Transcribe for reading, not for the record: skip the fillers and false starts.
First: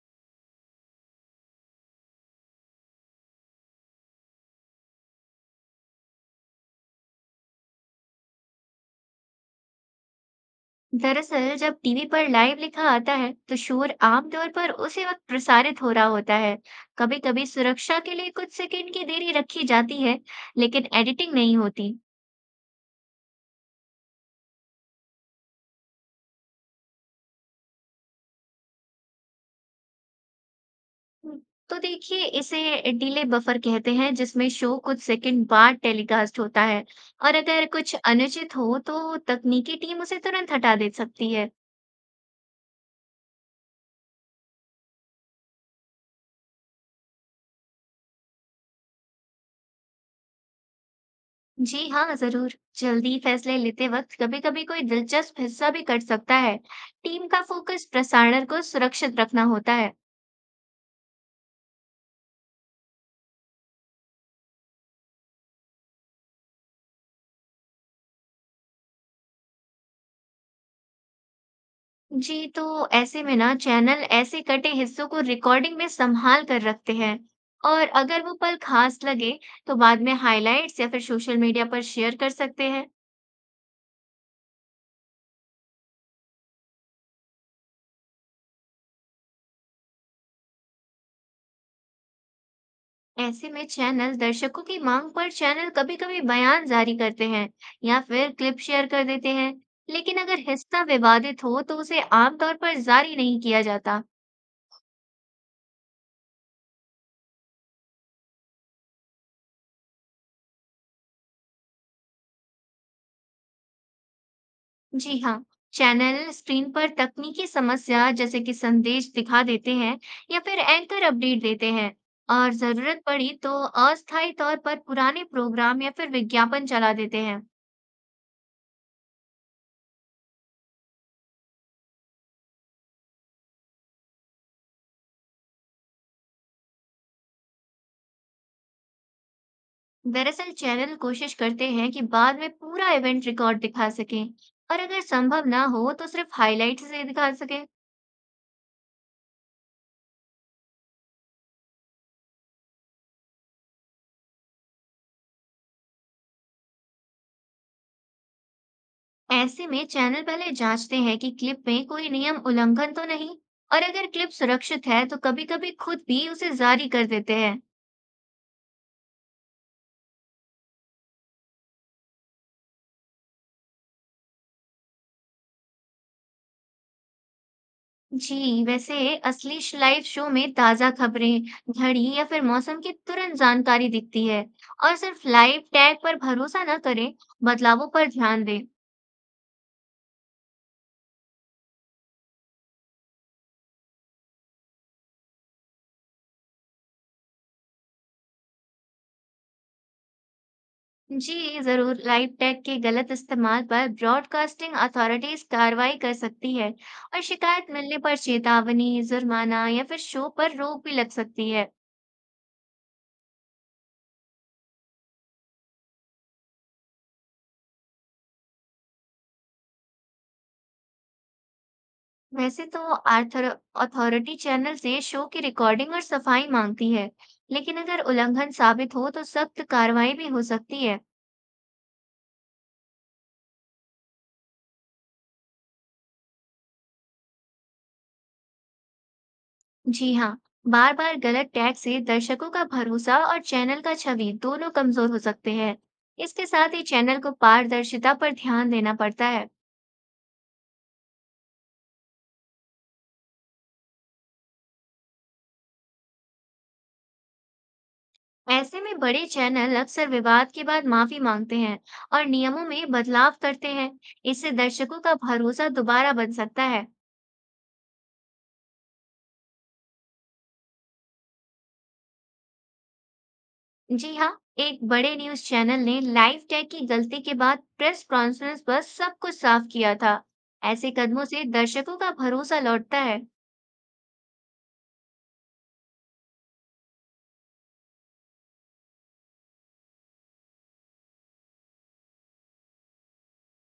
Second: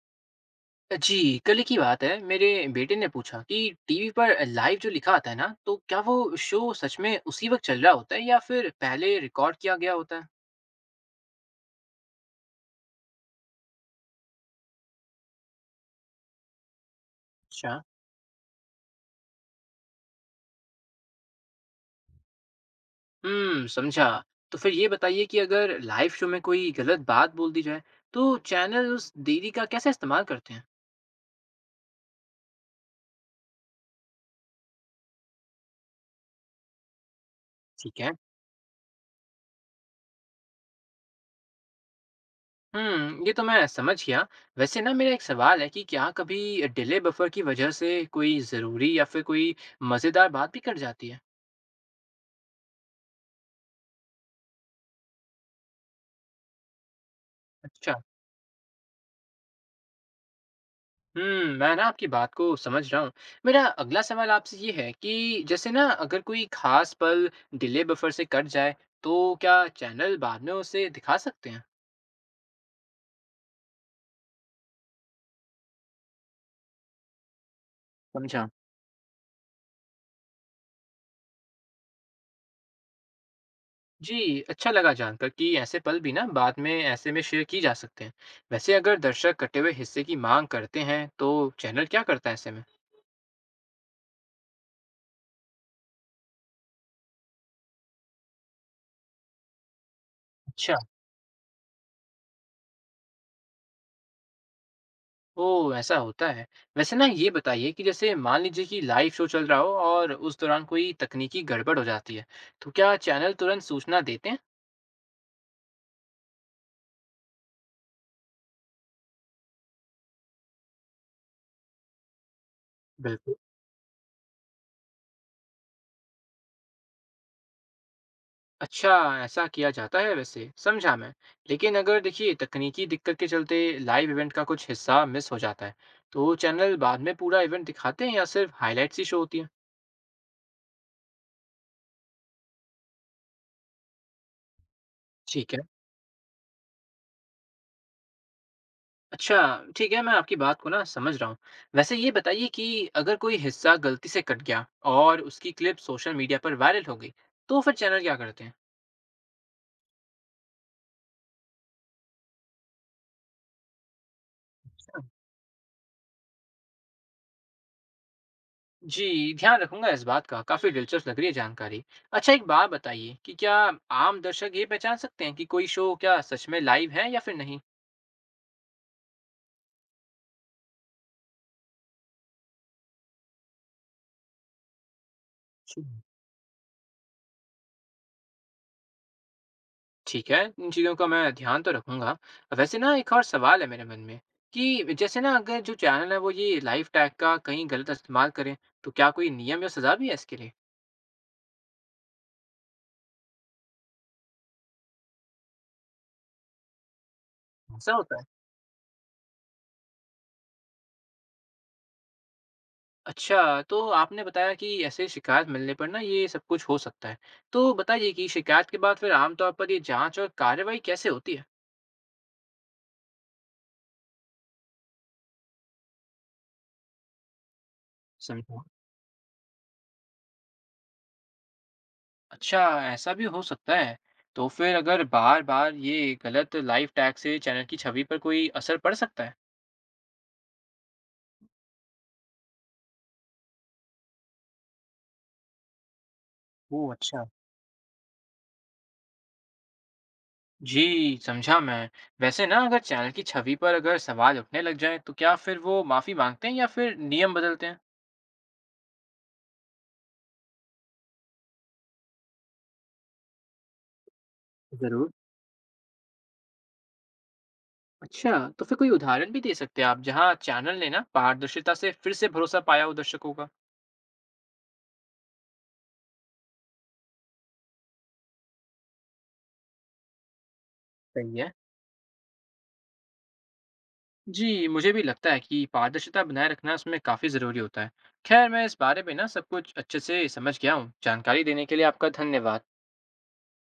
जी, कल ही की बात है। मेरे बेटे ने पूछा कि टीवी पर लाइव जो लिखा आता है ना, तो क्या वो शो सच में उसी वक्त चल रहा होता है या फिर पहले रिकॉर्ड किया गया होता है? दरअसल जब टीवी पर लाइव लिखा आता है तो शोर आमतौर पर उसी वक्त प्रसारित हो रहा होता है। कभी कभी अच्छा। सुरक्षा के लिए कुछ सेकंड की देरी रखी जाती है, लेकिन एडिटिंग नहीं होती। समझा। तो फिर ये बताइए कि अगर लाइव शो में कोई गलत बात बोल दी जाए, तो चैनल उस देरी का कैसे इस्तेमाल करते हैं? हम्म, तो देखिए, इसे डिले बफर कहते हैं, जिसमें शो कुछ सेकंड बाद टेलीकास्ट होता है। और अगर कुछ ठीक है। अनुचित हो तो तकनीकी टीम उसे तुरंत हटा दे सकती है। ये तो मैं समझ गया। वैसे ना मेरा एक सवाल है कि क्या कभी डिले बफर की वजह से कोई ज़रूरी या फिर कोई मज़ेदार बात भी कट जाती है? जी हाँ, जरूर। जल्दी फैसले लेते वक्त कभी-कभी कोई दिलचस्प हिस्सा भी कट सकता है। टीम का फोकस अच्छा। प्रसारण को सुरक्षित रखना होता है। मैं ना आपकी बात को समझ रहा हूँ। मेरा अगला सवाल आपसे ये है कि जैसे ना अगर कोई खास पल डिले बफर से कट जाए तो क्या चैनल बाद में उसे दिखा सकते हैं। जी, तो ऐसे में ना चैनल ऐसे कटे हिस्सों को रिकॉर्डिंग में संभाल कर रखते हैं। और अगर वो समझा। पल खास लगे तो बाद में हाइलाइट्स या फिर सोशल मीडिया पर शेयर कर सकते हैं। जी, अच्छा लगा जानकर कि ऐसे पल भी ना बाद में ऐसे में शेयर की जा सकते हैं। वैसे अगर दर्शक कटे हुए हिस्से की मांग करते हैं तो चैनल क्या करता है ऐसे में। ऐसे में चैनल दर्शकों की मांग पर चैनल कभी-कभी बयान जारी करते हैं, या फिर क्लिप शेयर कर देते हैं। लेकिन अगर अच्छा। हिस्सा विवादित हो तो उसे आमतौर पर जारी नहीं किया जाता। ओ, ऐसा होता है। वैसे ना ये बताइए कि जैसे मान लीजिए कि लाइव शो चल रहा हो और उस दौरान कोई तकनीकी गड़बड़ हो जाती है, तो क्या चैनल तुरंत सूचना देते हैं? जी हाँ। चैनल स्क्रीन पर तकनीकी समस्या जैसे कि संदेश दिखा देते हैं, या फिर एंकर अपडेट देते हैं। और जरूरत पड़ी बिल्कुल। तो अस्थायी तौर पर पुराने प्रोग्राम या फिर विज्ञापन चला देते हैं। अच्छा, ऐसा किया जाता है वैसे, समझा मैं। लेकिन अगर देखिए तकनीकी दिक्कत के चलते लाइव इवेंट का कुछ हिस्सा मिस हो जाता है, तो चैनल बाद में पूरा इवेंट दिखाते हैं या सिर्फ हाइलाइट्स ही शो होती हैं? दरअसल चैनल कोशिश करते हैं कि बाद में पूरा इवेंट रिकॉर्ड दिखा सकें, और अगर संभव ठीक है। ना हो तो सिर्फ हाइलाइट से दिखा सकें। अच्छा, ठीक है, मैं आपकी बात को ना समझ रहा हूँ। वैसे ये बताइए कि अगर कोई हिस्सा गलती से कट गया और उसकी क्लिप सोशल मीडिया पर वायरल हो गई, तो फिर चैनल क्या करते ऐसे में चैनल पहले जांचते हैं कि क्लिप में कोई नियम उल्लंघन तो नहीं, और अगर क्लिप सुरक्षित हैं? है तो कभी-कभी खुद भी उसे जारी कर देते हैं। जी, ध्यान रखूंगा इस बात का। काफ़ी दिलचस्प लग रही है जानकारी। अच्छा एक बात बताइए कि क्या आम दर्शक ये पहचान सकते हैं कि कोई शो क्या सच में लाइव है या फिर नहीं? जी, वैसे असली लाइव शो में ताजा खबरें, घड़ी या फिर मौसम की तुरंत जानकारी दिखती है। और सिर्फ लाइव जी। टैग पर भरोसा न करें, बदलावों पर ध्यान दें। ठीक है, इन चीज़ों का मैं ध्यान तो रखूंगा। वैसे ना एक और सवाल है मेरे मन में कि जैसे ना अगर जो चैनल है वो ये लाइव टैग का कहीं गलत इस्तेमाल करें, तो क्या कोई नियम या सज़ा भी है इसके लिए? जी जरूर, लाइव टैग के गलत इस्तेमाल पर ब्रॉडकास्टिंग अथॉरिटीज कार्रवाई कर सकती है। और शिकायत ऐसा मिलने होता पर है? चेतावनी, जुर्माना या फिर शो पर रोक भी लग सकती है। अच्छा, तो आपने बताया कि ऐसे शिकायत मिलने पर ना ये सब कुछ हो सकता है। तो बताइए कि शिकायत के बाद फिर आम तौर पर ये जाँच और कार्रवाई कैसे होती है? वैसे तो आर्थर अथॉरिटी चैनल से शो की रिकॉर्डिंग और सफाई मांगती है, लेकिन अगर उल्लंघन समझा। साबित हो तो सख्त कार्रवाई भी हो सकती है। अच्छा, ऐसा भी हो सकता है। तो फिर अगर बार बार ये गलत लाइव टैग से चैनल की छवि पर कोई असर पड़ सकता है? जी हाँ, बार बार गलत टैग से दर्शकों का भरोसा और चैनल का छवि दोनों कमजोर हो सकते हैं। इसके साथ ही ओह, चैनल अच्छा। को पारदर्शिता पर ध्यान देना पड़ता है। जी, समझा मैं। वैसे ना अगर चैनल की छवि पर अगर सवाल उठने लग जाए तो क्या फिर वो माफी मांगते हैं या फिर नियम बदलते हैं? ऐसे में बड़े चैनल अक्सर विवाद के बाद माफी मांगते हैं और नियमों में बदलाव करते हैं। इससे दर्शकों जरूर। का भरोसा दोबारा बन सकता है। अच्छा, तो फिर कोई उदाहरण भी दे सकते हैं आप जहाँ चैनल ने ना पारदर्शिता से फिर से भरोसा पाया हो दर्शकों का? जी हाँ, एक बड़े न्यूज़ चैनल ने लाइव टैग की गलती के बाद प्रेस कॉन्फ्रेंस पर सब कुछ साफ किया था। ऐसे कदमों सही से है। दर्शकों का भरोसा लौटता है। जी, मुझे भी लगता है कि पारदर्शिता बनाए रखना इसमें काफ़ी ज़रूरी होता है। खैर, मैं इस बारे में ना सब कुछ अच्छे से समझ गया हूँ। जानकारी देने के लिए आपका धन्यवाद।